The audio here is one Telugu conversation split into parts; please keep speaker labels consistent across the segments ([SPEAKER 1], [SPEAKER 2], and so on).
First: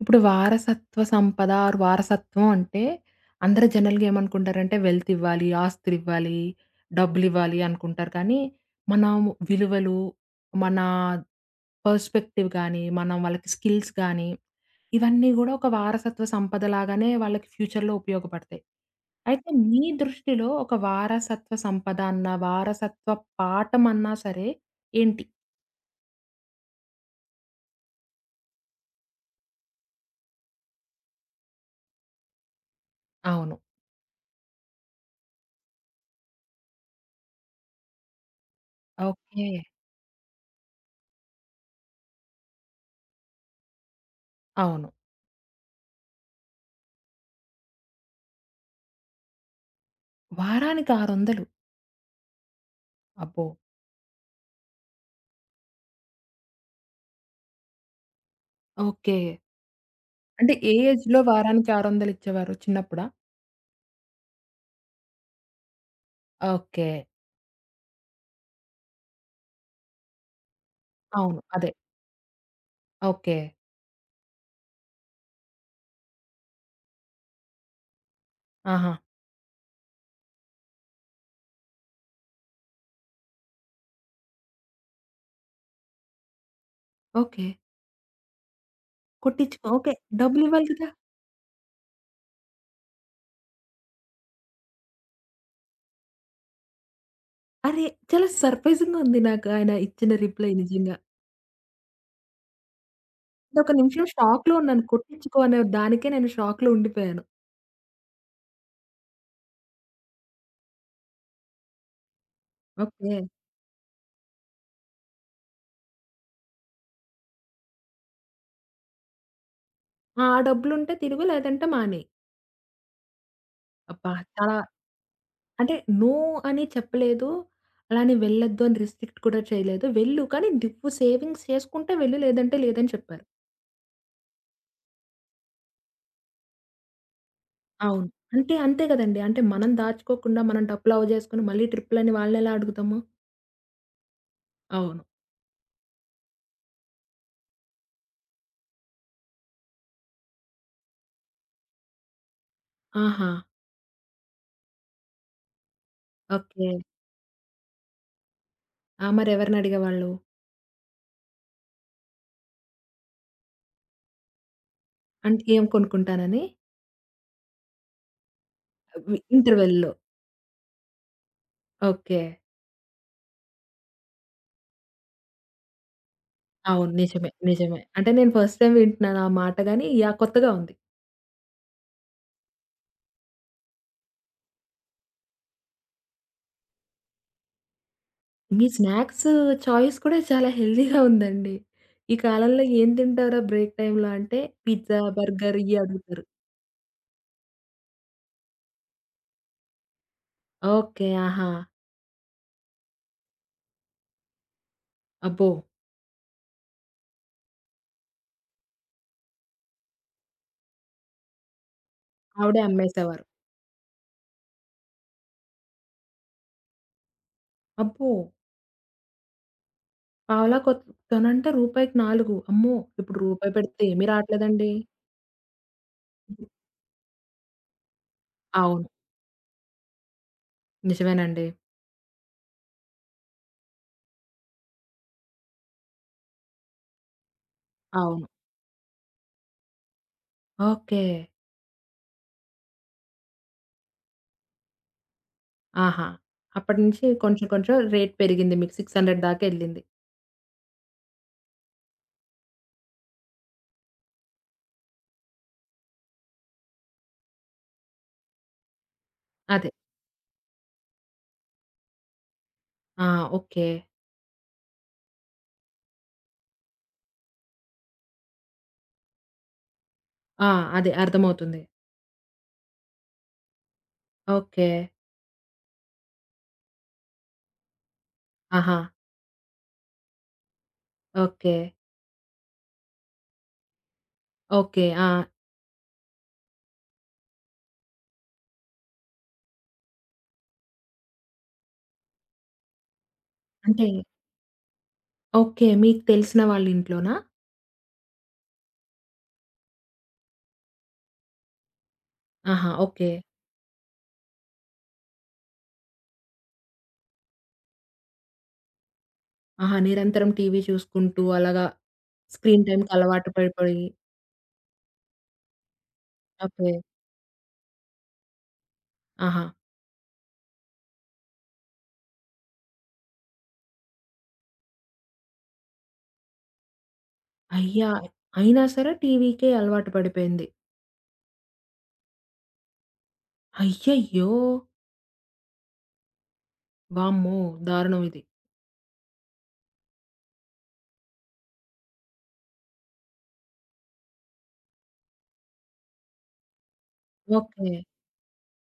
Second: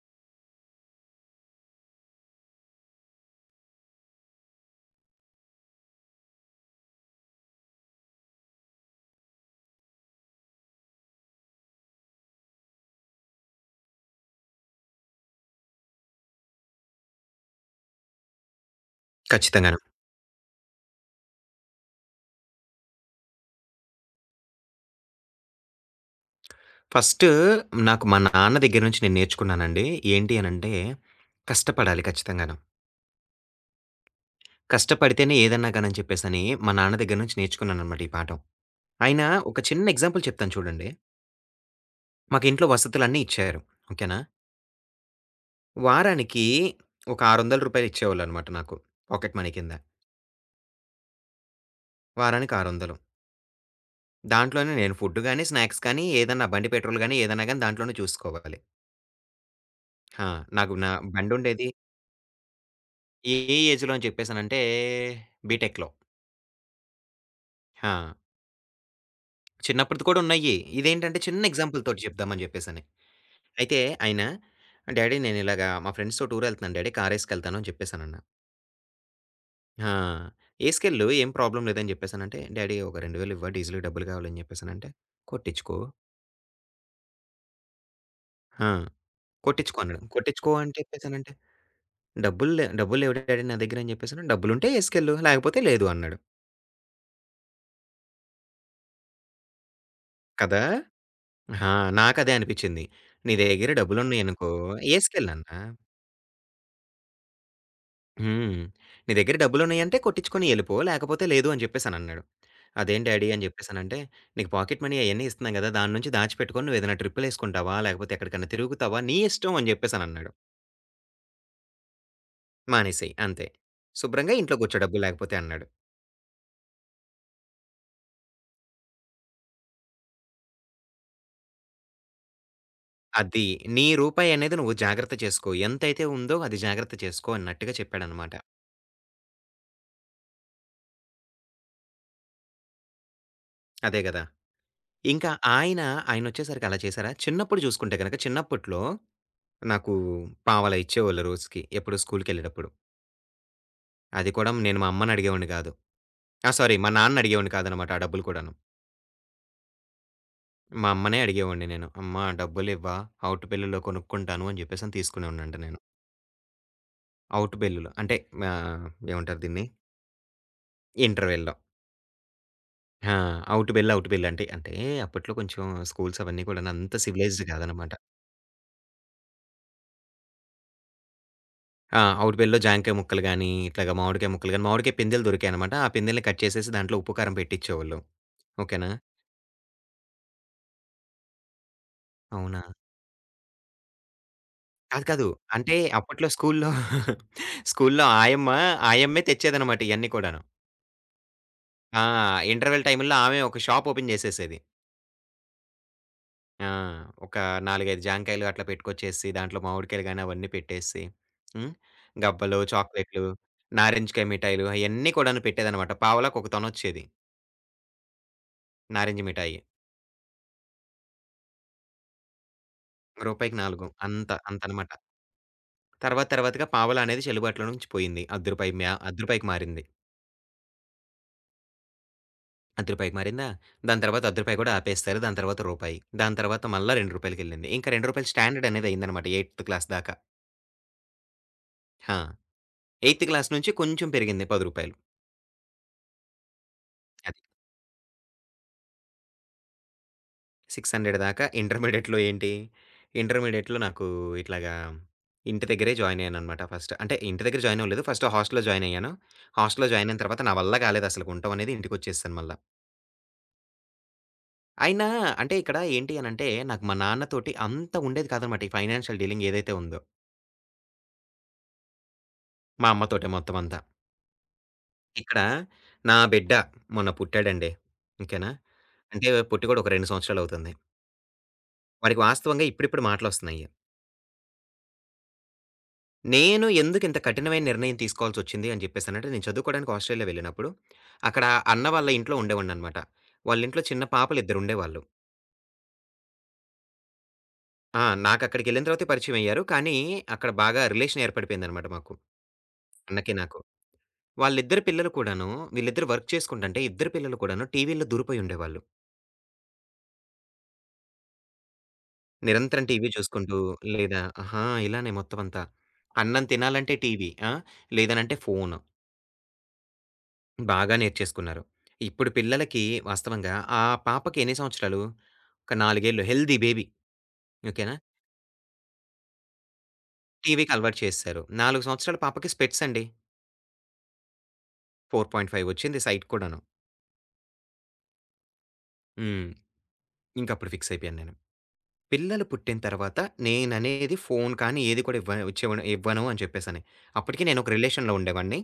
[SPEAKER 1] ఇప్పుడు వారసత్వ సంపద ఆర్ వారసత్వం అంటే అందరు జనరల్‌గా ఏమనుకుంటారంటే వెల్త్ ఇవ్వాలి, ఆస్తులివ్వాలి, డబ్బులివ్వాలి అనుకుంటారు. కానీ మనం విలువలు, మన పర్స్పెక్టివ్ గానీ, మనం వాళ్ళకి స్కిల్స్ గానీ, ఇవన్నీ గూడా ఒక వారసత్వ సంపద లాగానే వాళ్ళకి ఫ్యూచర్‌లో ఉపయోగపడతాయి. అయితే
[SPEAKER 2] ఖచ్చితంగాను.
[SPEAKER 1] మీ దృష్టిలో ఒక వారసత్వ సంపద అన్నా, వారసత్వ పాఠం అన్నా సరే ఏంటి?
[SPEAKER 2] ఫస్టు నాకు మా నాన్న దగ్గర నుంచి నేను నేర్చుకున్నానండి. ఏంటి అనంటే, కష్టపడాలి ఖచ్చితంగాను.
[SPEAKER 1] అవును.
[SPEAKER 2] కష్టపడితేనే ఏదన్నా గాని అని చెప్పేసని, మా నాన్న దగ్గర నుంచి నేర్చుకున్నాననమాట ఈ పాఠం. ఆయన
[SPEAKER 1] ఓకే.
[SPEAKER 2] ఒక చిన్న ఎగ్జాంపుల్ చెప్తాను చూడండి. మాకు ఇంట్లో వసతులన్నీ ఇచ్చారు. ఓకేనా?
[SPEAKER 1] అవును.
[SPEAKER 2] వారానికి ఒక రూ. 600 ఇచ్చేవాళ్ళనమాట నాకు. పాకెట్ మనీ కింద.
[SPEAKER 1] వారానికి 600.
[SPEAKER 2] వారానికి 600.
[SPEAKER 1] అబ్బో!
[SPEAKER 2] దాంట్లోనే నేను ఫుడ్ గాని, స్నాక్స్ కానీ, ఏదన్నా బండి పెట్రోల్ గాని, ఏదన్నా గాని దాంట్లోనే చూసుకోవాలి.
[SPEAKER 1] ఓకే.
[SPEAKER 2] ఆ!
[SPEAKER 1] అంటే ఏ
[SPEAKER 2] నాకు నా
[SPEAKER 1] ఏజ్‌లో
[SPEAKER 2] బండుండేది.
[SPEAKER 1] వారానికి 600 ఇచ్చేవారు? చిన్నప్పుడా?
[SPEAKER 2] ఏ ఏజ్‌లో అని చెప్పేసనంటే, బీటెక్‌లో.
[SPEAKER 1] ఓకే.
[SPEAKER 2] ఆ! చిన్నప్పటిది కూడా ఉన్నాయి. ఇదేంటంటే
[SPEAKER 1] అవును.
[SPEAKER 2] చిన్న
[SPEAKER 1] అదే.
[SPEAKER 2] ఎగ్జాంపుల్‌తోటి చెప్దామని జెప్పేసని.
[SPEAKER 1] ఓకే.
[SPEAKER 2] అయితే ఆయన డ్యాడీ నేనిలాగా మా ఫ్రెండ్స్‌తో టూరెళ్తున్నాను డ్యాడీ కారేసుకెళ్తాను అని చెప్పేసానన్నా.
[SPEAKER 1] ఆహా!
[SPEAKER 2] ఆ! ఏసుకెళ్ళు ఏం ప్రాబ్లమ్ లేదని జెప్పేసానంటే, డ్యాడీ ఒక 2000 ఇవ్వా డీజిల్‌కి డబ్బులు కావాలని జెప్పేసానంటే, కొట్టించుకో
[SPEAKER 1] ఓకే.
[SPEAKER 2] ఆ!
[SPEAKER 1] కొట్టించుకో,
[SPEAKER 2] కొట్టించుకో
[SPEAKER 1] ఓకే.
[SPEAKER 2] అన్నాడు. కొట్టించుకో
[SPEAKER 1] డబ్బులివ్వాలి
[SPEAKER 2] అని
[SPEAKER 1] కదా!
[SPEAKER 2] చెప్పేసానంటే, డబ్బులు లేవు డ్యాడీ నా దగ్గర అని జెప్పేసాను. డబ్బులుంటే ఏసుకెళ్ళు లేకపోతే లేదు అన్నాడు.
[SPEAKER 1] అరే! చాలా సర్ప్రైజింగ్‌గా ఉంది నాకు ఆయన ఇచ్చిన రిప్లై
[SPEAKER 2] కదా!
[SPEAKER 1] నిజంగా.
[SPEAKER 2] ఆ! నాకదే అనిపిచ్చింది. నీ
[SPEAKER 1] నేనొక
[SPEAKER 2] దగ్గర
[SPEAKER 1] నిమిషం
[SPEAKER 2] డబ్బులున్నాయనుకో
[SPEAKER 1] షాక్‌లో ఉన్నాను. కొట్టించుకో
[SPEAKER 2] ఏసుకెళ్ళన్నా.
[SPEAKER 1] అనే దానికే నేను షాక్‌లో ఉండిపోయాను.
[SPEAKER 2] హ్మ్. "నీ దగ్గర డబ్బులున్నాయంటే కొట్టించుకొని ఎళ్ళిపో, లేకపోతే లేదు" అని చెప్పేసనన్నాడు. "అదేం
[SPEAKER 1] ఓకే.
[SPEAKER 2] డ్యాడీ" అని చెప్పేసనంటే, "నీకు పాకెట్ మనీ అయన్నీ ఇస్తున్నాం గదా! దాని నుంచి దాచిపెట్టుకొని నువ్వేదైనా ట్రిప్పులేసుకుంటావా, లేకపోతే ఎక్కడికన్నా తిరుగుతావా, నీ ఇష్టం" అని
[SPEAKER 1] ఆ!
[SPEAKER 2] చెప్పేసనన్నాడు.
[SPEAKER 1] డబ్బులుంటే తిరుగు, లేదంటే మానేయి.
[SPEAKER 2] "మానేసేయి అంతే.
[SPEAKER 1] అబ్బా!
[SPEAKER 2] శుభ్రంగా
[SPEAKER 1] చాలా,
[SPEAKER 2] ఇంట్లో కూర్చో డబ్బులు లేకపోతే" అన్నాడు.
[SPEAKER 1] అంటే నో అని చెప్పలేదు. అలానే వెళ్ళొద్దు అని రిస్ట్రిక్ట్ కూడా చేయలేదు. వెళ్ళు కానీ నువ్వు సేవింగ్స్ చేసుకుంటే వెళ్ళు, లేదంటే లేదని చెప్పారు.
[SPEAKER 2] "అది నీ రూపాయనేది నువ్వు జాగ్రత్త చేసుకో. ఎంతైతే ఉందో అది జాగ్రత్త చేసుకో" అన్నట్టుగా
[SPEAKER 1] అవును.
[SPEAKER 2] చెప్పాడనమాట.
[SPEAKER 1] అంటే అంతే గదండీ. అంటే మనం దాచుకోకుండా మనం డబ్బులు పోగు జేసుకొని మళ్ళీ ట్రిప్పులని వాళ్ళనెలా అడుగుతాము?
[SPEAKER 2] అదే గదా!
[SPEAKER 1] అవును.
[SPEAKER 2] ఇంకా ఆయన, ఆయనొచ్చేసరికి అలా చేశారా, చిన్నప్పుడు జూసుకుంటే గనక చిన్నప్పట్లో నాకు పావలా ఇచ్చేవాళ్ళు రోజుకి ఎప్పుడు స్కూలుకెళ్ళేటప్పుడు.
[SPEAKER 1] ఆహా!
[SPEAKER 2] అది కూడా నేను మా అమ్మని అడిగేవాడిని కాదు. ఆ!
[SPEAKER 1] ఓకే.
[SPEAKER 2] సారీ మా నాన్నని అడిగేవాడిని కాదనమాట ఆ డబ్బులు కూడాను.
[SPEAKER 1] ఆ! మరెవరినడిగేవాళ్ళు?
[SPEAKER 2] మా అమ్మనే అడిగేవాడిని నేను. అమ్మ డబ్బులివ్వా ఔట్ బిల్లులో కొనుక్కుంటాను అని చెప్పేసని
[SPEAKER 1] అంటే
[SPEAKER 2] తీసుకునేవాడినంట
[SPEAKER 1] ఏం
[SPEAKER 2] నేను.
[SPEAKER 1] కొనుక్కుంటానని?
[SPEAKER 2] ఔట్ బిల్లులో అంటే ఆహ్,
[SPEAKER 1] వి
[SPEAKER 2] ఏమంటారు దీన్ని?
[SPEAKER 1] ఇంటర్వెల్‌లో.
[SPEAKER 2] ఇంటర్వెల్‌లో.
[SPEAKER 1] ఓకే.
[SPEAKER 2] ఆ! ఔట్ బిల్ అంటే, అంటే అప్పట్లో కొంచెం స్కూల్స్ అవన్నీ కూడాను
[SPEAKER 1] అవును.
[SPEAKER 2] అంత
[SPEAKER 1] నిజమే.
[SPEAKER 2] సివిలైజ్డ్
[SPEAKER 1] నిజమే.
[SPEAKER 2] కాదనమాట.
[SPEAKER 1] అంటే నేను ఫస్ట్ టైమ్ వింటున్నాను ఆ మాట గాని, యాహ్! కొత్తగా ఉంది.
[SPEAKER 2] ఆ! ఔట్ బిల్‌లో జాంకాయ ముక్కలు గాని, ఇట్లాగా మామిడికాయ ముక్కలు గాని, మామిడికాయ పిందెలు దొరికాయనమాట. ఆ పిందెల్ని కట్ చేసేసి దాంట్లో ఉప్పు, కారం పెట్టిచ్చేవాళ్ళు.
[SPEAKER 1] మీ
[SPEAKER 2] ఓకేనా?
[SPEAKER 1] స్నాక్స్ చాయిస్ కూడా చాలా హెల్తీగా ఉందండి. ఈ
[SPEAKER 2] అవునా!
[SPEAKER 1] కాలంలో ఏం తింటావురా బ్రేక్ టైమ్‌లో అంటే పిజ్జా,
[SPEAKER 2] కాదు. కాదు.
[SPEAKER 1] బర్గర్
[SPEAKER 2] అంటే
[SPEAKER 1] ఇయ్యి అడుగుతారు.
[SPEAKER 2] అప్పట్లో స్కూల్లో స్కూల్లో ఆయమ్మ, ఆయమ్మే తెచ్చేదనమాట ఇయన్నీ కూడాను.
[SPEAKER 1] ఓకే. ఆహా!
[SPEAKER 2] ఆ! ఇంటర్వెల్ టైముల్లో ఆమె ఒక షాప్ ఓపెన్ జేసేసేది.
[SPEAKER 1] అబ్బో!
[SPEAKER 2] ఆ! ఒక 4, 5 జాంకాయలు అట్లా పెట్టుకొచ్చేసి, దాంట్లో మామిడికాయలు గాని అవన్నీ పెట్టేసి, హ్మ్.
[SPEAKER 1] ఆవిడే
[SPEAKER 2] గవ్వలు,
[SPEAKER 1] అమ్మేసేవారు.
[SPEAKER 2] చాక్లెట్లు, నారింజకాయ మిఠాయిలు అయన్నీ కూడాను పెట్టేదనమాట. పావలాకు ఒక తొనొచ్చేది.
[SPEAKER 1] అబ్బో!
[SPEAKER 2] నారింజ మిఠాయి.
[SPEAKER 1] పావలా కొ తనంటే రూపాయికి 4. అమ్మో! ఇప్పుడు రూపాయి
[SPEAKER 2] రూపాయికి
[SPEAKER 1] పెడితే
[SPEAKER 2] 4
[SPEAKER 1] ఏమీ
[SPEAKER 2] అంత
[SPEAKER 1] రాట్లేదండి.
[SPEAKER 2] అంతనమాట. తర్వాత తర్వాతగా పావలా అనేది చెల్లుబాటులో నుంచి పోయింది. రూ. 1 రూపాయి
[SPEAKER 1] అవును.
[SPEAKER 2] మ్యా రూ. 1 మారింది.
[SPEAKER 1] నిజమేనండి.
[SPEAKER 2] అది రూపాయికి మారిందా? దాని తర్వాత రూ. 1 కూడా ఆపేస్తారు. దాని తర్వాత రూపాయి. దాని తర్వాత మళ్ళా రూ. 2కెళ్ళింది. ఇంకా రూ.
[SPEAKER 1] అవును.
[SPEAKER 2] 2 స్టాండర్డ్ అనేది అయిందనమాట. ఎయిత్ క్లాస్ దాకా.
[SPEAKER 1] ఓకే.
[SPEAKER 2] ఆ! ఎయిత్ క్లాస్ నుంచి కొంచెం పెరిగింది రూ. 10
[SPEAKER 1] ఆహా! అప్పటినుంచి
[SPEAKER 2] అది.
[SPEAKER 1] కొంచెం కొంచెం రేట్ పెరిగింది, మీకు 600 దాకా ఎళ్ళింది.
[SPEAKER 2] 600 దాకా ఇంటర్మీడియేట్‌లో ఏంటి, ఇంటర్మీడియేట్‌లో నాకు ఇట్లాగా ఇంటి దగ్గరే జాయిన్ అయ్యాననమాట ఫస్ట్. అంటే ఇంటి దగ్గర జాయిన్ అవ్వలేదు. ఫస్ట్ హాస్టల్‌లో జాయిన్ అయ్యాను.
[SPEAKER 1] అదే.
[SPEAKER 2] హాస్టల్‌లో జాయిన్ అయిన తర్వాత నా వల్ల కాలేదు అసలకి ఉండటం అనేది. ఇంటికొచ్చేసాను మళ్ళా.
[SPEAKER 1] ఆ! ఓకే.
[SPEAKER 2] అయినా అంటే ఇక్కడ ఏంటి అనంటే నాకు మా నాన్నతోటి అంత ఉండేది కాదనమాట. ఈ ఫైనాన్షియల్ డీలింగ్ ఏదైతే ఉందో
[SPEAKER 1] ఆ! అదే అర్థమవుతుంది.
[SPEAKER 2] మా అమ్మతోటే మొత్తం అంతా.
[SPEAKER 1] ఓకే.
[SPEAKER 2] ఇక్కడ నా బిడ్డ మొన్న పుట్టాడండి. ఓకేనా?
[SPEAKER 1] ఆహా!
[SPEAKER 2] అంటే పుట్టి కూడా ఒక 2 సంవత్సరాలవుతుంది.
[SPEAKER 1] ఓకే.
[SPEAKER 2] వాడికి వాస్తవంగా ఇప్పుడిప్పుడు మాటలొస్తున్నాయి.
[SPEAKER 1] ఓకే. ఆ!
[SPEAKER 2] నేను ఎందుకు ఇంత కఠినమైన నిర్ణయం తీసుకోవాల్సొచ్చింది అని చెప్పేసనంటే, నేను చదువుకోవడానికి ఆస్ట్రేలియా వెళ్ళినప్పుడు, అక్కడ అన్న వాళ్ళ ఇంట్లో ఉండేవాడిననమాట. వాళ్ళింట్లో
[SPEAKER 1] అంటే,
[SPEAKER 2] చిన్న పాపలిద్దరుండేవాళ్ళు.
[SPEAKER 1] ఓకే. మీకు తెలిసిన వాళ్ళ ఇంట్లోనా?
[SPEAKER 2] ఆ! నాకక్కడికెళ్ళిన తర్వాతే పరిచయమయ్యారు. కానీ అక్కడ బాగా రిలేషన్ ఏర్పడిపోయిందనమాట మాకు.
[SPEAKER 1] ఆహా! ఓకే.
[SPEAKER 2] అన్నకి నాకు. వాళ్ళిద్దరి పిల్లలు కూడాను, వీళ్ళిద్దరు వర్క్ చేసుకుంటంటే, ఇద్దరు పిల్లలు కూడాను టీవీల్లో దూరిపోయుండేవాళ్ళు.
[SPEAKER 1] ఆహా! నిరంతరం టీవీ చూసుకుంటూ అలాగా స్క్రీన్
[SPEAKER 2] నిరంతరం
[SPEAKER 1] టైమ్‌కి
[SPEAKER 2] టీవీ
[SPEAKER 1] అలవాటు
[SPEAKER 2] చూసుకుంటూ,
[SPEAKER 1] పడిపోయి,
[SPEAKER 2] లేదా ఆహా! ఇలానే మొత్తమంతా. అన్నం
[SPEAKER 1] ఓకే.
[SPEAKER 2] తినాలంటే టీవీ. ఆ! లేదనంటే ఫోను.
[SPEAKER 1] ఆహా!
[SPEAKER 2] బాగా నేర్చేసుకున్నారు. ఇప్పుడు పిల్లలకి వాస్తవంగా ఆ పాపకి ఎన్ని సంవత్సరాలు? ఒక 4 ఏళ్ళు హెల్తీ బేబీ.
[SPEAKER 1] అయ్యా!
[SPEAKER 2] ఓకేనా?
[SPEAKER 1] అయినా సరే టీవీకే అలవాటు పడిపోయింది.
[SPEAKER 2] టీవీకి అలవాటు చేసేసారు. 4 సంవత్సరాల పాపకి స్పెట్స్ అండి.
[SPEAKER 1] అయ్యయ్యో!
[SPEAKER 2] 4.5 వచ్చింది సైట్ కూడాను.
[SPEAKER 1] వామ్మో! దారుణం ఇది.
[SPEAKER 2] హ్మ్. ఇంకప్పుడు ఫిక్స్ అయిపోయాను నేను. పిల్లలు పుట్టిన తర్వాత నేననేది ఫోను కానీ, ఏది కూడా ఇవ్వను అని చెప్పేసని. అప్పటికి నేనొక
[SPEAKER 1] ఓకే.
[SPEAKER 2] రిలేషన్‌లో ఉండేవాడిని.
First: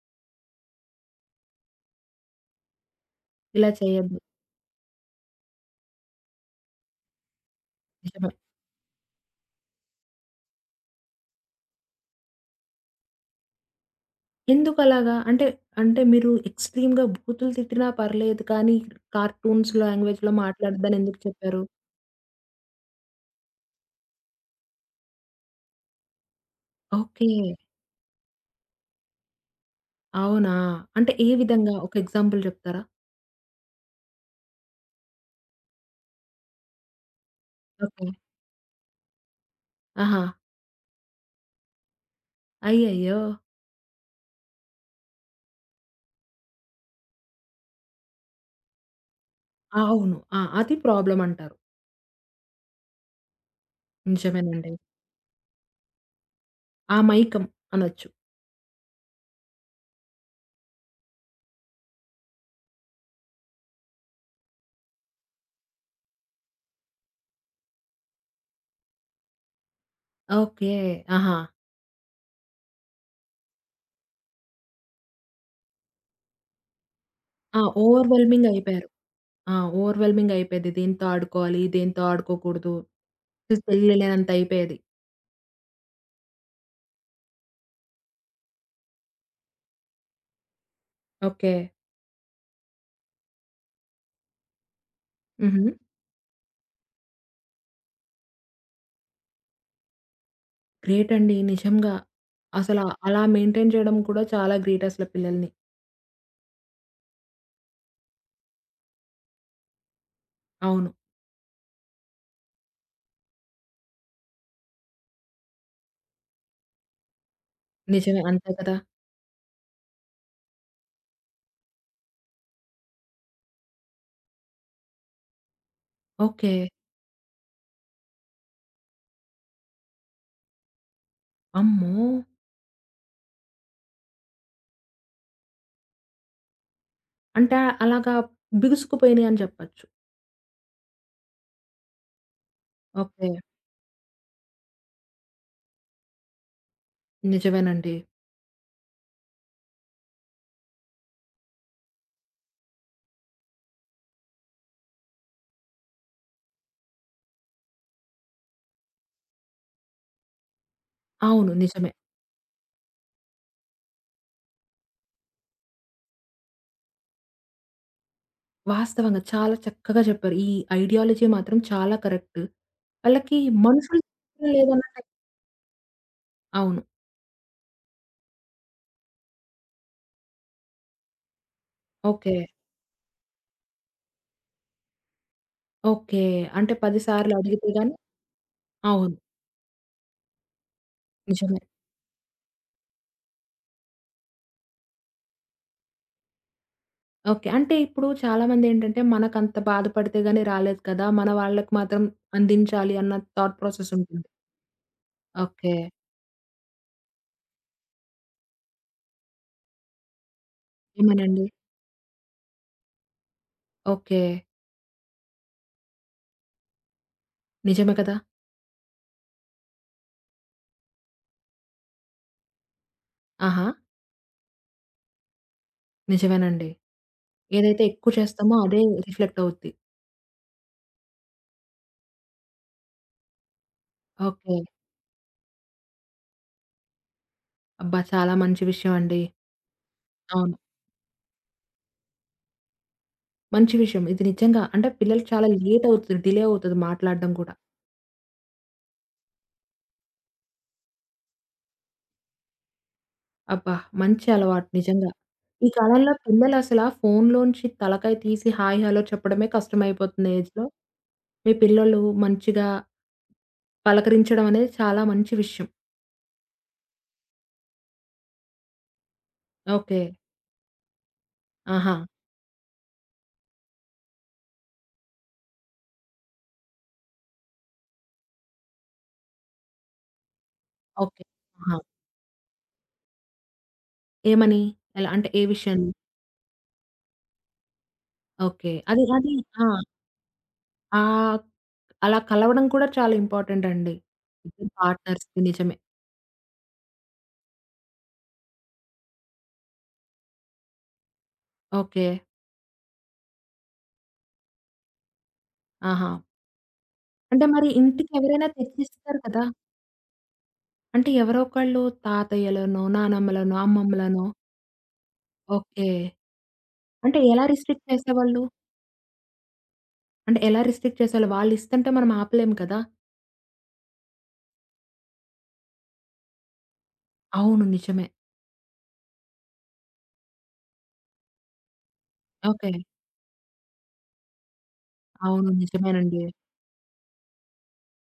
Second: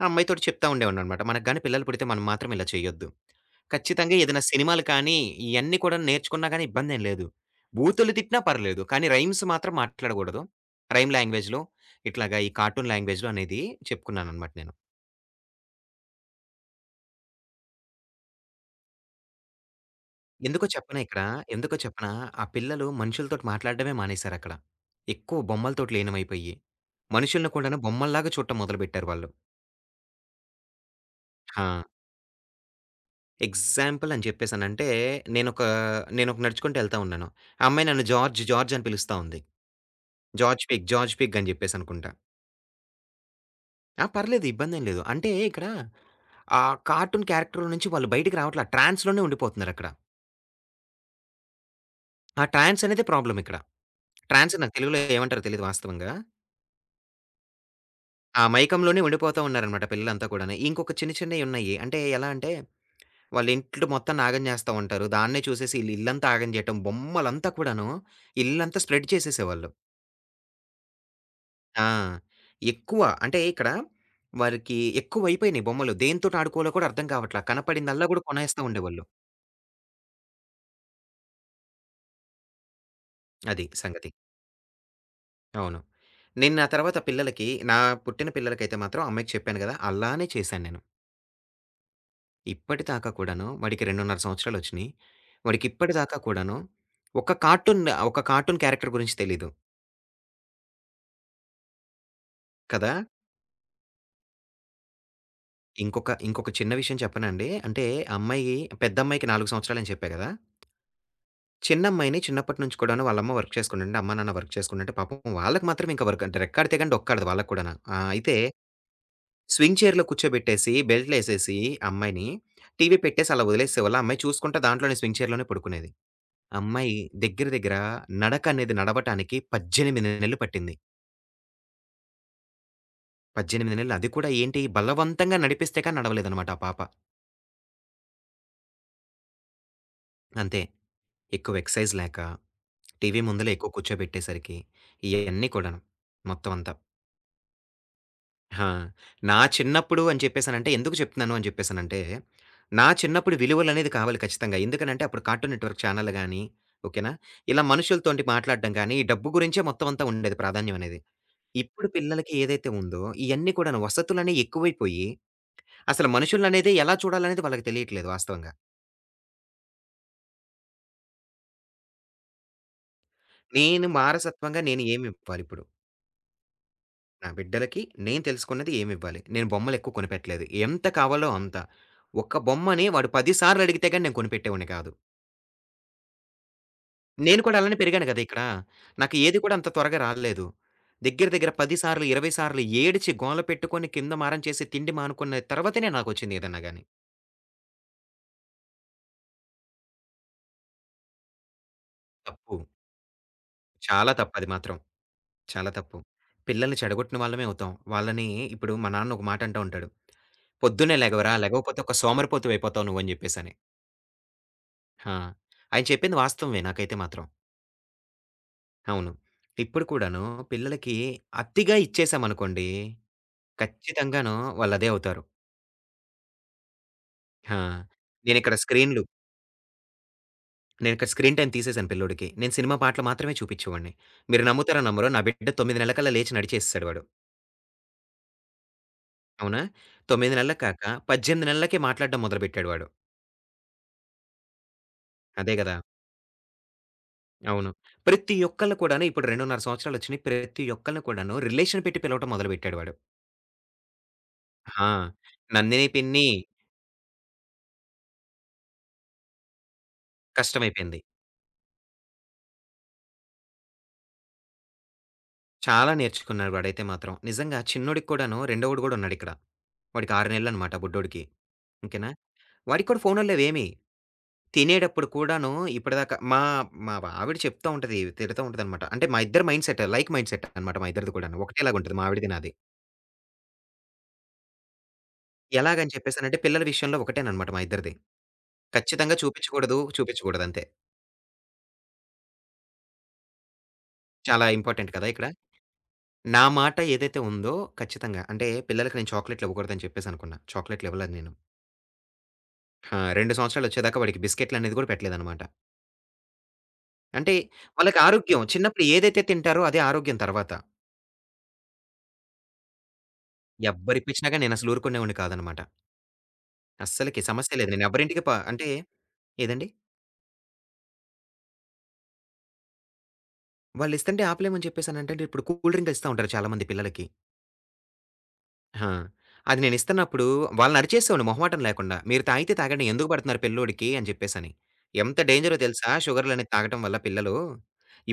[SPEAKER 2] ఆ అమ్మాయితోటి చెప్తా ఉండేవాడిననమాట. మనకు గాని పిల్లలు పుడితే మనం మాత్రం ఇలా చేయొద్దు.
[SPEAKER 1] ఇలా
[SPEAKER 2] ఖచ్చితంగా
[SPEAKER 1] చేయొద్దు.
[SPEAKER 2] ఏదైనా సినిమాలు కానీ, ఇయన్నీ కూడా నేర్చుకున్నా గాని ఇబ్బందేం లేదు. బూతులు
[SPEAKER 1] నిజమే.
[SPEAKER 2] తిట్టినా పర్లేదు. కానీ రైమ్స్ మాత్రం మాట్లాడకూడదు. రైమ్ లాంగ్వేజ్‌లో ఇట్లాగా ఈ కార్టూన్ లాంగ్వేజ్‌లో అనేది చెప్పుకున్నాననమాట నేను.
[SPEAKER 1] ఎందుకలాగా? అంటే, అంటే మీరు ఎక్స్‌ట్రీమ్‌గా బూతులు తిట్టినా పర్లేదు కానీ, కార్టూన్స్ లాంగ్వేజ్‌లో
[SPEAKER 2] ఎందుకో
[SPEAKER 1] మాట్లాడొద్దని
[SPEAKER 2] చెప్పనా
[SPEAKER 1] ఎందుకు
[SPEAKER 2] ఇక్కడ,
[SPEAKER 1] చెప్పారు?
[SPEAKER 2] ఎందుకో చెప్పనా? ఆ పిల్లలు మనుషులతోటి మాట్లాడడమే మానేశారక్కడ. ఎక్కువ బొమ్మలతోటి లీనమైపోయి.
[SPEAKER 1] ఓకే.
[SPEAKER 2] మనుషుల్ని కూడాను బొమ్మల్లాగా చూడటం మొదలుపెట్టారు వాళ్ళు.
[SPEAKER 1] అవునా? అంటే ఏ విధంగా?
[SPEAKER 2] ఆ!
[SPEAKER 1] ఒక ఎగ్జాంపుల్ చెప్తారా?
[SPEAKER 2] ఎగ్జాంపుల్ అని చెప్పేసనంటే, నేనొక నేనొక నడుచుకుంటూ ఎళ్తా ఉన్నాను. ఆ అమ్మాయి నన్ను
[SPEAKER 1] ఓకే.
[SPEAKER 2] జార్జ్, జార్జ్ అని పిలుస్తా ఉంది.
[SPEAKER 1] ఆహా!
[SPEAKER 2] జార్జ్ పిగ్, జార్జ్ పిగ్ అని చెప్పేసనుకుంటా.
[SPEAKER 1] అయ్యయ్యో!
[SPEAKER 2] ఆ! పర్లేదు ఇబ్బందేం లేదు. అంటే ఇక్కడ ఆ కార్టూన్ క్యారెక్టర్‌లో నుంచి వాళ్ళు బయటికి రావట్లా. ట్రాన్స్‌లోనే ఉండిపోతున్నారక్కడ.
[SPEAKER 1] అవును. ఆ! అది ప్రాబ్లమ్ అంటారు.
[SPEAKER 2] ఆ ట్రాన్స్ అనేదే ప్రాబ్లమ్ ఇక్కడ. ట్రాన్స్
[SPEAKER 1] నిజమేనండి.
[SPEAKER 2] నాకు తెలుగులో ఏమంటారో తెలీదు వాస్తవంగా.
[SPEAKER 1] అమైకం అనొచ్చు.
[SPEAKER 2] ఆ మైకంలోనే ఉండిపోతా ఉన్నారనమాట పిల్లలంతా కూడాను. ఇంకొక చిన్న చిన్నయున్నాయి. అంటే ఎలా అంటే, వాళ్ళ ఇంట్లో మొత్తాన్ని ఆగం చేస్తా ఉంటారు. దాన్నే చూసేసి ఈళ్ళు ఇల్లంతా ఆగం చేయటం, బొమ్మలంతా కూడాను ఇల్లంతా స్ప్రెడ్ చేసేసేవాళ్ళు.
[SPEAKER 1] ఓకే. ఆహా!
[SPEAKER 2] ఆ! ఎక్కువ అంటే ఇక్కడ వారికి ఎక్కువైపోయినాయి బొమ్మలు. దేనితోటి ఆడుకోవాలో కూడా అర్థం కావట్లా.
[SPEAKER 1] ఆ!
[SPEAKER 2] కనపడిందల్లా కూడా
[SPEAKER 1] ఓవర్‌వెల్మింగ్
[SPEAKER 2] కొనేస్తా
[SPEAKER 1] అయిపోయారు.
[SPEAKER 2] ఉండేవాళ్ళు.
[SPEAKER 1] ఆ! ఓవర్‌వెల్మింగ్ అయిపోయేది. దీంతో ఆడుకోవాలి, దీంతో ఆడుకోకూడదు,
[SPEAKER 2] అది సంగతి.
[SPEAKER 1] తెలియలేనంత అయిపోయేది.
[SPEAKER 2] అవును. నేను నా తర్వాత పిల్లలకి, నా పుట్టిన పిల్లలకైతే మాత్రం అమ్మాయికి చెప్పాను కదా! అలానే చేశాను నేను.
[SPEAKER 1] ఓకే.
[SPEAKER 2] ఇప్పటిదాకా కూడాను వాడికి 2.5 సంవత్సరాలొచ్చినియి.
[SPEAKER 1] హుహు.
[SPEAKER 2] వాడికిప్పటిదాకా కూడాను ఒక కార్టూన్ ఒక కార్టూన్ క్యారెక్టర్ గురించి తెలీదు
[SPEAKER 1] గ్రేట్ అండి. నిజంగా. అసల
[SPEAKER 2] కదా!
[SPEAKER 1] అలా మెయింటైన్ చేయడం కూడా చాలా గ్రేట్ అసల పిల్లల్ని.
[SPEAKER 2] ఇంకొక ఇంకొక చిన్న విషయం చెప్పనాండి? అంటే అమ్మాయి పెద్దమ్మాయికి 4 సంవత్సరాలని చెప్పా గదా!
[SPEAKER 1] అవును.
[SPEAKER 2] చిన్నమ్మాయిని చిన్నప్పటి నుంచి కూడాను వాళ్ళమ్మ వర్క్ చేసుకుంటుంటే, అమ్మ, నాన్న వర్క్ చేసుకుంటుంటే పాపం వాళ్ళకి మాత్రం ఇంక వర్క్ అంటే రెక్కాడితే గాని డొక్కాడదు వాళ్ళకి కూడాను.
[SPEAKER 1] నిజమే.
[SPEAKER 2] అయితే
[SPEAKER 1] అంతే కదా!
[SPEAKER 2] స్వింగ్ చైర్‌లో కూర్చోబెట్టేసి బెల్ట్‌లేసేసి అమ్మాయిని టీవీ పెట్టేసి అలా వదిలేసేవాళ్ళు. ఆ అమ్మాయి చూసుకుంటా దాంట్లోనే స్వింగ్ చైర్‌లోనే పడుకునేది.
[SPEAKER 1] ఓకే.
[SPEAKER 2] అమ్మాయి దగ్గర దగ్గర నడకనేది నడవటానికి 18 నెలలు పట్టింది.
[SPEAKER 1] అమ్మో!
[SPEAKER 2] 18 నెలలు అది కూడా ఏంటి బలవంతంగా నడిపిస్తే కానీ నడవలేదనమాట ఆ పాప.
[SPEAKER 1] అంటే అలాగా బిగుసుకుపోయినాయి అని చెప్పొచ్చు.
[SPEAKER 2] అంతే. ఎక్కువ ఎక్సర్‌సైజ్ లేక, టీవీ
[SPEAKER 1] ఓకే.
[SPEAKER 2] ముందులే ఎక్కువ కూర్చోబెట్టేసరికి ఇయన్నీ కూడాను. మొత్తం అంతా.
[SPEAKER 1] నిజమేనండి.
[SPEAKER 2] ఆ! నా చిన్నప్పుడు అని చెప్పేసనంటే ఎందుకు చెప్తున్నాను అని చెప్పేసనంటే, నా చిన్నప్పుడు విలువలనేది కావాలి ఖచ్చితంగా. ఎందుకనంటే అప్పుడు కార్టూన్ నెట్‌వర్క్ ఛానెల్ గాని, ఓకేనా? ఇలా మనుషులతోటి మాట్లాడడం గాని, ఈ డబ్బు గురించే మొత్తం అంతా ఉండేది ప్రాధాన్యం అనేది.
[SPEAKER 1] అవును.
[SPEAKER 2] ఇప్పుడు
[SPEAKER 1] నిజమే.
[SPEAKER 2] పిల్లలకి ఏదైతే ఉందో, ఇయన్నీ కూడాను వసతులనేయి ఎక్కువైపోయి, అసలు మనుషులనేదే ఎలా చూడాలనేది వాళ్ళకి తెలియట్లేదు వాస్తవంగా.
[SPEAKER 1] వాస్తవంగా చాలా చక్కగా చెప్పారు. ఈ ఐడియాలజీ మాత్రం చాలా కరెక్ట్. వాళ్ళకి
[SPEAKER 2] నేను
[SPEAKER 1] మనుషులు
[SPEAKER 2] మారసత్వంగా నేను
[SPEAKER 1] లేదన్నట్టే.
[SPEAKER 2] ఏమివ్వాలిప్పుడు?
[SPEAKER 1] అవును.
[SPEAKER 2] నా బిడ్డలకి నేను తెలుసుకున్నది ఏమివ్వాలి? నేను బొమ్మలెక్కువ కొనిపెట్టలేదు. ఎంత కావాలో అంత.
[SPEAKER 1] ఓకే.
[SPEAKER 2] ఒక్క బొమ్మని వాడు 10 సార్లు అడిగితే గాని నేను కొనిపెట్టేవాడిని కాదు.
[SPEAKER 1] ఓకే. అంటే 10 సార్లు
[SPEAKER 2] నేను కూడా
[SPEAKER 1] అడిగితే
[SPEAKER 2] అలానే
[SPEAKER 1] గాని.
[SPEAKER 2] పెరిగాను గదా! ఇక్కడ.
[SPEAKER 1] అవును.
[SPEAKER 2] నాకు ఏది కూడా అంత త్వరగా రాలేదు. దగ్గర దగ్గర
[SPEAKER 1] నిజమే.
[SPEAKER 2] 10 సార్లు, 20 సార్లు ఏడిచి గోల పెట్టుకొని కింద మారం చేసి తిండి మానుకున్న తర్వాతనే నాకొచ్చింది ఏదన్నా గాని.
[SPEAKER 1] ఓకే. అంటే ఇప్పుడు చాలామందేంటంటే మనకంత బాధపడితే గాని రాలేదు కదా! మన వాళ్ళకి మాత్రం
[SPEAKER 2] తప్పు.
[SPEAKER 1] అందించాలి అన్న థాట్ ప్రాసెస్
[SPEAKER 2] చాలా
[SPEAKER 1] ఉంటుంది.
[SPEAKER 2] తప్పది మాత్రం. చాలా
[SPEAKER 1] ఓకే.
[SPEAKER 2] తప్పు. పిల్లల్ని చెడగొట్టిన వాళ్ళమే అవుతాం. వాళ్ళని ఇప్పుడు మా నాన్న ఒక మాట అంటా ఉంటాడు. "పొద్దున్నే లెగవరా!
[SPEAKER 1] ఏమేనండి?
[SPEAKER 2] లెగవకపోతే ఒక సోమరిపోతువయిపోతావు నువ్వు" అని జెప్పేసని.
[SPEAKER 1] ఓకే.
[SPEAKER 2] ఆ! ఆయన చెప్పింది వాస్తవమే నాకైతే మాత్రం.
[SPEAKER 1] నిజమే కదా!
[SPEAKER 2] అవును. ఇప్పుడు కూడాను పిల్లలకి అతిగా ఇచ్చేసామనుకోండి,
[SPEAKER 1] ఆహా!
[SPEAKER 2] ఖచ్చితంగాను వాళ్ళదే అవుతారు.
[SPEAKER 1] నిజమేనండి.
[SPEAKER 2] ఆ!
[SPEAKER 1] ఏదైతే ఎక్కువ
[SPEAKER 2] నేనిక్కడ
[SPEAKER 1] చేస్తామో అదే
[SPEAKER 2] స్క్రీన్‌లు
[SPEAKER 1] రిఫ్లెక్ట్ అవుద్ది.
[SPEAKER 2] నేనిక్కడ స్క్రీన్ టైమ్ తీసేసాను పిల్లోడికి. నేను సినిమా, పాటలు మాత్రమే చూపిచ్చేవాడిని. మీరు
[SPEAKER 1] ఓకే.
[SPEAKER 2] నమ్ముతారో నమ్మరో నా బిడ్డ 9 నెలలకల్లా లేచి నడిచేసేసాడు వాడు.
[SPEAKER 1] అబ్బా! చాలా మంచి విషయం అండి.
[SPEAKER 2] అవునా? 9
[SPEAKER 1] అవును.
[SPEAKER 2] నెలలు కాక 18 నెలలకే మాట్లాడడం మొదలుపెట్టాడు వాడు.
[SPEAKER 1] మంచి విషయం. ఇది నిజంగా అంటే పిల్లలకి చాలా
[SPEAKER 2] అదే గదా!
[SPEAKER 1] లేట్ అవుతుంది. డిలే అవుతది మాట్లాడడం కూడా.
[SPEAKER 2] అవును. ప్రతి ఒక్కళ్ళు కూడాను ఇప్పుడు 2.5 సంవత్సరాలొచ్చినియి. ప్రతి ఒక్కళ్ళని కూడాను రిలేషన్ పెట్టి పిలవటం మొదలుపెట్టాడు వాడు.
[SPEAKER 1] అబ్బా! మంచి అలవాటు
[SPEAKER 2] ఆ!
[SPEAKER 1] నిజంగా. ఈ
[SPEAKER 2] నందిని
[SPEAKER 1] కాలంలో
[SPEAKER 2] పిన్ని
[SPEAKER 1] పిల్లలసలా ఫోనులోంచి తలకాయ తీసి హాయ్, హలో చెప్పడమే కష్టమైపోతున్న ఏజ్‌లో,
[SPEAKER 2] కష్టమైపోయింది.
[SPEAKER 1] మీ పిల్లోళ్ళు మంచిగా పలకరించడం అనేది చాలా మంచి విషయం.
[SPEAKER 2] చాలా నేర్చుకున్నాడు వాడైతే మాత్రం. నిజంగా చిన్నోడికి కూడాను రెండోవాడు గూడా ఉన్నాడిక్కడ.
[SPEAKER 1] ఓకే.
[SPEAKER 2] వాడికి 6 నెలలనమాట బుడ్డోడికి.
[SPEAKER 1] ఆహా!
[SPEAKER 2] ఓకేనా? వాడికి కూడా ఫోనులు లేవేమి. తినేటప్పుడు కూడాను ఇప్పటిదాకా మా మా ఆవిడ చెప్తా ఉంటది, తిడతా ఉంటదనమాట. అంటే మా ఇద్దరి mind set like mind set అనమాట మా ఇద్దరిది
[SPEAKER 1] ఓకే.
[SPEAKER 2] కూడాను.
[SPEAKER 1] ఆహా!
[SPEAKER 2] ఒకటేలాగుంటది మా ఆవిడది నాది.
[SPEAKER 1] ఏమని? ఎలా? అంటే ఏ విషయాన్ని?
[SPEAKER 2] ఎలాగని చెప్పేసనంటే పిల్లల విషయంలో ఒకటేననమాట మా ఇద్దరిది.
[SPEAKER 1] ఓకే. అది
[SPEAKER 2] ఖచ్చితంగా
[SPEAKER 1] అది ఆ!
[SPEAKER 2] చూపిచ్చకూడదు, చూపిచ్చకూడదంతే.
[SPEAKER 1] ఆహ్, అలా కలవడం కూడా చాలా ఇంపార్టెంట్ అండి.
[SPEAKER 2] చాలా
[SPEAKER 1] ఇద్దరు
[SPEAKER 2] ఇంపార్టెంట్ కదా! ఇక్కడ.
[SPEAKER 1] పార్ట్నర్స్‌కి నిజమే.
[SPEAKER 2] నా మాట ఏదైతే ఉందో ఖచ్చితంగా అంటే పిల్లలకి నేను చాక్లేట్‌లు ఇవ్వకూడదని చెప్పేసి అనుకున్నా. చాక్లేట్‌లు ఇవ్వలేదు నేను.
[SPEAKER 1] ఓకే.
[SPEAKER 2] ఆ! 2 సంవత్సరాలు వచ్చేదాకా వాడికి బిస్కెట్‌లనేది కూడా పెట్టలేదనమాట.
[SPEAKER 1] ఆహా!
[SPEAKER 2] అంటే
[SPEAKER 1] అంటే మరి
[SPEAKER 2] వాళ్ళకి ఆరోగ్యం
[SPEAKER 1] ఇంటికెవరైనా
[SPEAKER 2] చిన్నప్పుడు
[SPEAKER 1] తెచ్చిస్తారు
[SPEAKER 2] ఏదైతే
[SPEAKER 1] కదా!
[SPEAKER 2] తింటారో అదే ఆరోగ్యం తర్వాత.
[SPEAKER 1] అంటే ఎవరో ఒకళ్ళు తాతయ్యలనో, నానమ్మలనో, అమ్మమ్మలనో,
[SPEAKER 2] ఎవ్వరిప్పించినా గాని నేనసలు ఊరుకునేవాడిని కాదనమాట.
[SPEAKER 1] ఓకే. అంటే
[SPEAKER 2] అస్సలకి
[SPEAKER 1] ఎలా హ్మ్,
[SPEAKER 2] సమస్య లేదు. నేను
[SPEAKER 1] రిస్ట్రిక్ట్
[SPEAKER 2] ఎవరింటికి ప
[SPEAKER 1] చేసేవాళ్ళు?
[SPEAKER 2] అంటే ఏదండి?
[SPEAKER 1] అంటే ఎలా రిస్ట్రిక్ట్ చేసేవాళ్ళు? వాళ్ళిస్తంటే మనం ఆపలేం కదా!
[SPEAKER 2] వాళ్ళిస్తంటే ఆపలేమని చెప్పేసనంటే ఇప్పుడు కూల్ డ్రింక్‌లిస్తా ఉంటారు చాలా మంది పిల్లలకి.
[SPEAKER 1] అవును. నిజమే.
[SPEAKER 2] ఆ! అది నేనిస్తన్నప్పుడు వాళ్ళనరిచేసేవాడిని మొహమాటం లేకుండా. మీరు తాగితే
[SPEAKER 1] ఓకే.
[SPEAKER 2] తాగండి. ఎందుకు పెడుతున్నారు పిల్లోడికి అని చెప్పేసని. ఎంత
[SPEAKER 1] అవును.
[SPEAKER 2] డేంజరో తెలుసా
[SPEAKER 1] నిజమేనండి.
[SPEAKER 2] షుగర్‌లనేది తాగటం వల్ల పిల్లలు.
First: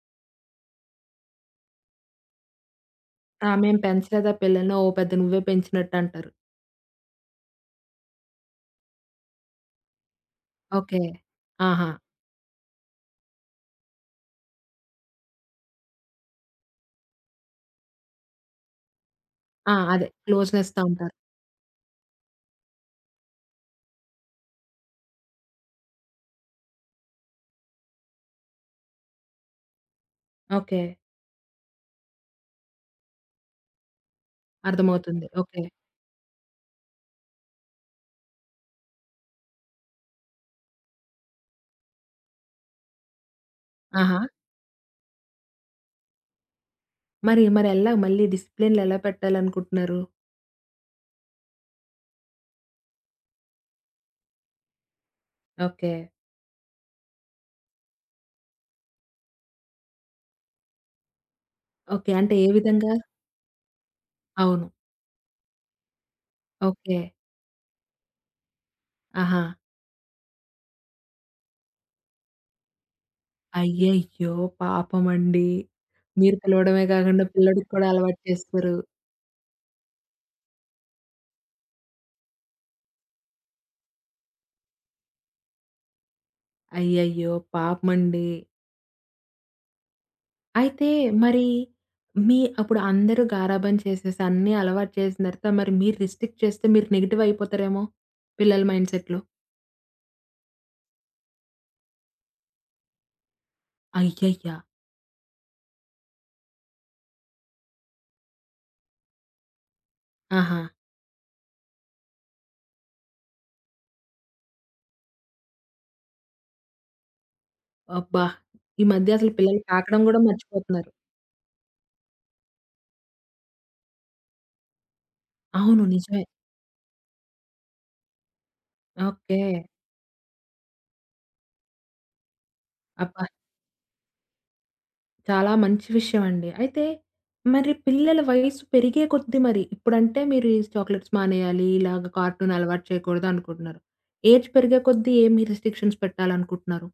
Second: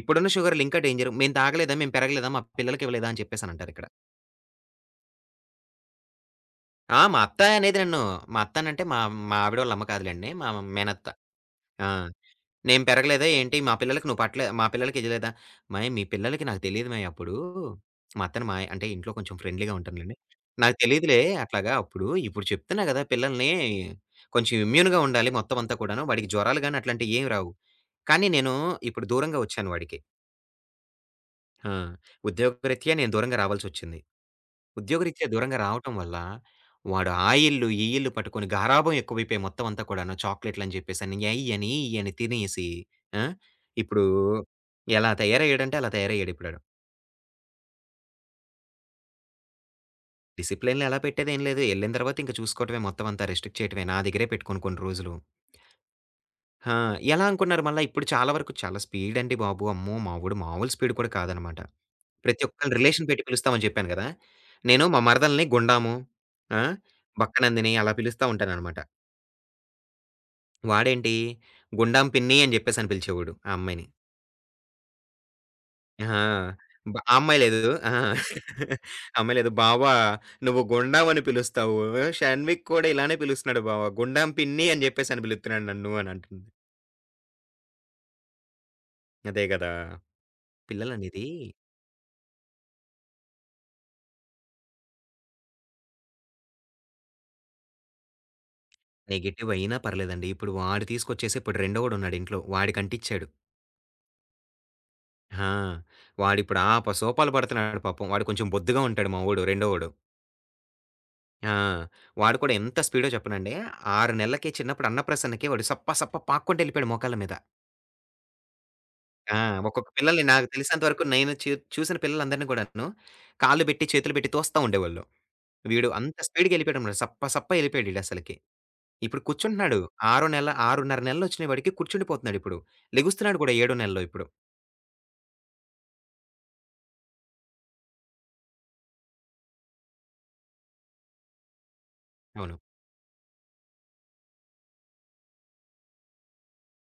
[SPEAKER 2] ఇప్పుడున్న షుగర్‌లు ఇంకా డేంజరు. మేము తాగలేదా? మేము పెరగలేదా? మా పిల్లలకివ్వలేదా? అని
[SPEAKER 1] ఆ!
[SPEAKER 2] చెప్పేసనంటారిక్కడ.
[SPEAKER 1] మేము పెంచలేదా పిల్లల్ని? ఓ పెద్ద నువ్వే పెంచినట్టంటారు.
[SPEAKER 2] ఆ! మా అత్త అనేది నన్ను మా అత్తనంటే మా మా ఆవిడ వాళ్ళ అమ్మ కాదులెండి. మా
[SPEAKER 1] ఓకే.
[SPEAKER 2] మేనత్త. ఆ!
[SPEAKER 1] ఆహా!
[SPEAKER 2] నేను పెరగలేదా ఏంటి? మా పిల్లలకి నువ్వు పట్టలే మా పిల్లలకి ఇయ్యలేదా? "అమ్మాయి మీ పిల్లలకి నాకు తెలీదు మాయి అప్పుడు. మా అత్తను మాయి అంటే ఇంట్లో కొంచెం ఫ్రెండ్లీగా
[SPEAKER 1] ఆ! అదే
[SPEAKER 2] ఉంటానులెండి. నాకు
[SPEAKER 1] క్లోజ్‌నెస్‌తో అంటారు.
[SPEAKER 2] తెలీదులే అట్లాగా అప్పుడు. ఇప్పుడు చెప్తున్నా గదా! పిల్లల్ని కొంచెం ఇమ్యూన్‌గా ఉండాలి మొత్తం అంతా కూడాను. వాడికి జ్వరాలు గాని అట్లాంటియి ఏమి రావు. కానీ నేను ఇప్పుడు దూరంగా ఒచ్చాను వాడికి.
[SPEAKER 1] ఓకే.
[SPEAKER 2] ఆ! ఉద్యోగరీత్యా నేను దూరంగా రావాల్సొచ్చింది.
[SPEAKER 1] అర్థమవుతుంది.
[SPEAKER 2] ఉద్యోగరీత్యా దూరంగా
[SPEAKER 1] ఓకే.
[SPEAKER 2] రావటం వల్ల, వాడు ఆ ఇల్లు, ఈ ఇల్లు పట్టుకొని గారాబం ఎక్కువైపోయి మొత్తం అంతా కూడాను. చాక్లెట్‌లని చెప్పేసని, అయ్యని, ఇయ్యని తినేసి ఆ! ఇప్పుడు
[SPEAKER 1] ఆహా!
[SPEAKER 2] ఎలా తయారయ్యాడంటే అలా తయారయ్యాడిప్పుడాడు.
[SPEAKER 1] మరి మరి ఎలా మళ్ళీ డిసిప్లిన్‌లెలా పెట్టాలనుకుంటున్నారు?
[SPEAKER 2] డిసిప్లిన్‌లో ఎలా పెట్టేదేం లేదు. ఎళ్ళిన తర్వాత ఇంక చూసుకోవటమే మొత్తం అంతా రెస్ట్రిక్ట్ చేయటమే. నా దగ్గరే పెట్టుకొని కొన్ని రోజులు.
[SPEAKER 1] ఓకే.
[SPEAKER 2] ఆ! ఎలా అనుకున్నారు మళ్ళా ఇప్పుడు చాలా వరకు చాలా స్పీడ్ అండి బాబు. అమ్మో! మా వోడు మామూలు స్పీడ్ కూడా కాదనమాట.
[SPEAKER 1] ఓకే. అంటే
[SPEAKER 2] ప్రతి
[SPEAKER 1] ఏ
[SPEAKER 2] ఒక్కళ్ళని
[SPEAKER 1] విధంగా?
[SPEAKER 2] రిలేషన్ పెట్టి పిలుస్తామని చెప్పాను గదా!
[SPEAKER 1] అవును.
[SPEAKER 2] నేను మా మరదల్ని గుండాము, ఆ!
[SPEAKER 1] ఓకే.
[SPEAKER 2] బక్క నందిని అలా పిలుస్తా ఉంటాననమాట.
[SPEAKER 1] ఆహా!
[SPEAKER 2] వాడేంటి 'గుండాం పిన్ని' అని జెప్పేసని పిలిచేవాడు ఆ అమ్మాయిని.
[SPEAKER 1] అయ్యయ్యో! పాపమండి.
[SPEAKER 2] ఆ!
[SPEAKER 1] మీరు పిలవడమే
[SPEAKER 2] బ ఆ
[SPEAKER 1] కాకుండా
[SPEAKER 2] అమ్మాయి
[SPEAKER 1] పిల్లోడికి
[SPEAKER 2] లేదు.
[SPEAKER 1] కూడా
[SPEAKER 2] ఆ!
[SPEAKER 1] అలవాటు చేస్తారు.
[SPEAKER 2] ఆ అమ్మాయి లేదు. "బావ నువ్వు గుండాం అని పిలుస్తావు. షణ్విక్ కూడా ఇలానే పిలుస్తున్నాడు బావ. గుండాం పిన్ని అని జెప్పేసని పిలుస్తున్నాడు నన్ను" అని అంటుంది.
[SPEAKER 1] అయ్యయ్యో! పాపమండి.
[SPEAKER 2] అదే గదా!
[SPEAKER 1] అయితే
[SPEAKER 2] పిల్లలనేది
[SPEAKER 1] మరి మీ అప్పుడు అందరూ గారాబం చేసేసి అన్నీ అలవాటు చేసిన తర్వాత మరి మీరు రిస్ట్రిక్ట్ చేస్తే మీరు నెగెటివ్ అయిపోతారేమో పిల్లల మైండ్‌సెట్‌లో.
[SPEAKER 2] నెగెటివ్ అయినా పర్లేదండి. ఇప్పుడు వాడు తీసుకొచ్చేసి ఇప్పుడు రెండోడున్నాడు ఇంట్లో. వాడికి అంటిచ్చాడు.
[SPEAKER 1] అయ్యయ్య!
[SPEAKER 2] ఆహా, వాడు ఇప్పుడు ఆ! వాడిప్పుడు ఆపసోపాలు పడుతున్నాడు పాపం. వాడు కొంచెం బొద్దుగా ఉంటాడు మా వోడు రెండోవోడు.
[SPEAKER 1] ఆహా!
[SPEAKER 2] ఆ! వాడు కూడా ఎంత స్పీడో చెప్పనండి. 6 నెలలకి చిన్నప్పుడు అన్నప్రాసన్నకి వాడు సప్ప సప్ప పాక్కుంటూ ఎళ్ళిపోయాడు మోకాళ్ళ మీద.
[SPEAKER 1] అబ్బా! ఈ మధ్య అసలు
[SPEAKER 2] ఆ!
[SPEAKER 1] పిల్లలు
[SPEAKER 2] ఒక్కొక్క
[SPEAKER 1] తాకడం గూడా
[SPEAKER 2] పిల్లల్ని నాకు తెలిసినంత
[SPEAKER 1] మర్చిపోతున్నారు.
[SPEAKER 2] వరకు నేను చూసిన పిల్లలందరిని కూడాను కాళ్ళు పెట్టి, చేతులు పెట్టి తోస్తా ఉండేవాళ్ళు.
[SPEAKER 1] అవును.
[SPEAKER 2] వీడు అంత
[SPEAKER 1] నిజమే.
[SPEAKER 2] స్పీడ్‌గా ఎళ్ళిపోయాడన్నమాట. సప్ప సప్ప ఎళ్ళిపోయాడు ఈడసలకి. ఇప్పుడు
[SPEAKER 1] ఓకే.
[SPEAKER 2] కూర్చుంటున్నాడు. ఆరో నెల 6.5 నెలలొచ్చినాయి వాడికి కూర్చుండిపోతున్నాడు ఇప్పుడు.
[SPEAKER 1] అబ్బా!
[SPEAKER 2] లెగుస్తున్నాడు కూడా ఏడో నెలలో ఇప్పుడు.
[SPEAKER 1] చాలా మంచి విషయం అండి. అయితే మరి పిల్లల వయసు పెరిగే కొద్దీ మరి ఇప్పుడంటే మీరు ఈ చాక్లెట్స్ మానేయాలి, ఇలాగ కార్టూన్
[SPEAKER 2] అవును.
[SPEAKER 1] అలవాటు చేయకూడదు అనుకుంటున్నారు. ఏజ్ పెరిగే కొద్దీ ఏమి రిస్ట్రిక్షన్స్ పెట్టాలనుకుంటున్నారు?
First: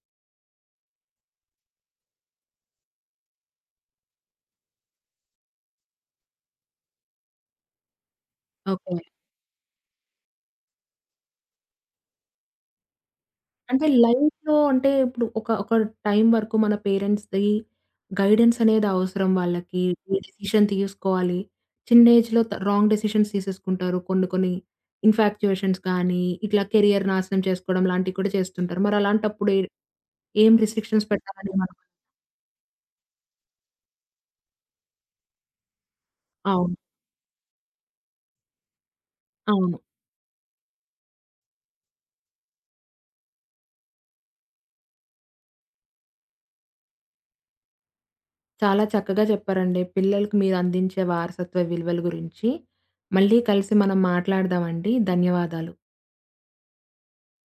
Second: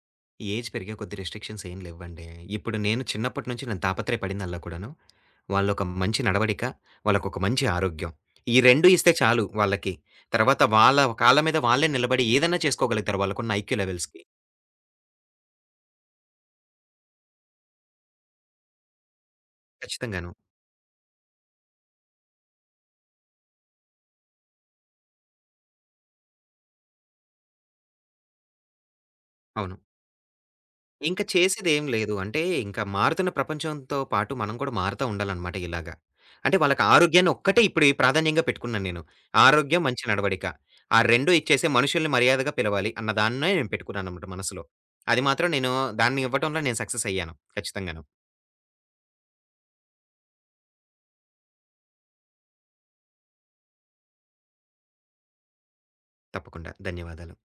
[SPEAKER 2] ఏజ్ పెరిగే కొద్ది రిస్ట్రిక్షన్స్ ఏం లేవండి. ఇప్పుడు నేను చిన్నప్పటి నుంచి నేను తాపత్రయపడింది అల్లా కూడాను. వాళ్ళొక మంచి నడవడిక, వాళ్ళకొక మంచి ఆరోగ్యం. ఈ 2
[SPEAKER 1] ఓకే.
[SPEAKER 2] ఇస్తే చాలు వాళ్ళకి. తర్వాత వాళ్ళ కాళ్ళ మీద వాళ్ళే నిలబడి ఏదన్నా చేసుకోగలుగుతారు వాళ్ళకున్న ఐక్యూ
[SPEAKER 1] అంటే
[SPEAKER 2] లెవెల్స్‌కి.
[SPEAKER 1] లైఫ్‌లో అంటే ఇప్పుడు ఒక ఒక టైం వరకు మన పేరెంట్స్‌ది గైడెన్స్ అనేది అవసరం వాళ్ళకి. ఏ
[SPEAKER 2] ఖచ్చితంగాను.
[SPEAKER 1] డెసిషన్ తీసుకోవాలి. చిన్న ఏజ్‌లో రాంగ్ డెసిషన్స్ తీసేసుకుంటారు. కొన్ని కొన్ని ఇన్‌ఫాక్చుయేషన్స్ కానీ, ఇట్లా కెరియర్ నాశనం చేసుకోవడం లాంటివి కూడా చేస్తుంటారు. మరి అలాంటప్పుడు ఏ
[SPEAKER 2] అవును.
[SPEAKER 1] ఏం రిస్ట్రిక్షన్స్
[SPEAKER 2] ఇంక
[SPEAKER 1] పెట్టాలని మనం,
[SPEAKER 2] చేసేదేం లేదు. అంటే, ఇంకా మారుతున్న ప్రపంచంతో పాటు మనం కూడా మారుతా ఉండాలనమాట ఇలాగ. అంటే
[SPEAKER 1] అవును.
[SPEAKER 2] వాళ్ళకి ఆరోగ్యాన్ని ఒక్కటే ఇప్పుడు ఈ ప్రాధాన్యంగా పెట్టుకున్నాను నేను.
[SPEAKER 1] అవును.
[SPEAKER 2] ఆరోగ్యం, మంచి నడవడిక. ఆ 2 ఇచ్చేసి మనుషుల్ని మర్యాదగా పిలవాలి అన్న దాన్నే నేను పెట్టుకున్నాననమాట మనసులో. అది మాత్రం నేను దాన్ని ఇవ్వటంలో నేను సక్సెస్ అయ్యాను. ఖచ్చితంగాను.
[SPEAKER 1] చాలా చక్కగా చెప్పారండి. పిల్లలకి మీరందించే వారసత్వ విలువల గురించి మళ్ళీ కలిసి మనం మాట్లాడదామండి. ధన్యవాదాలు.
[SPEAKER 2] తప్పకుండా. ధన్యవాదాలు.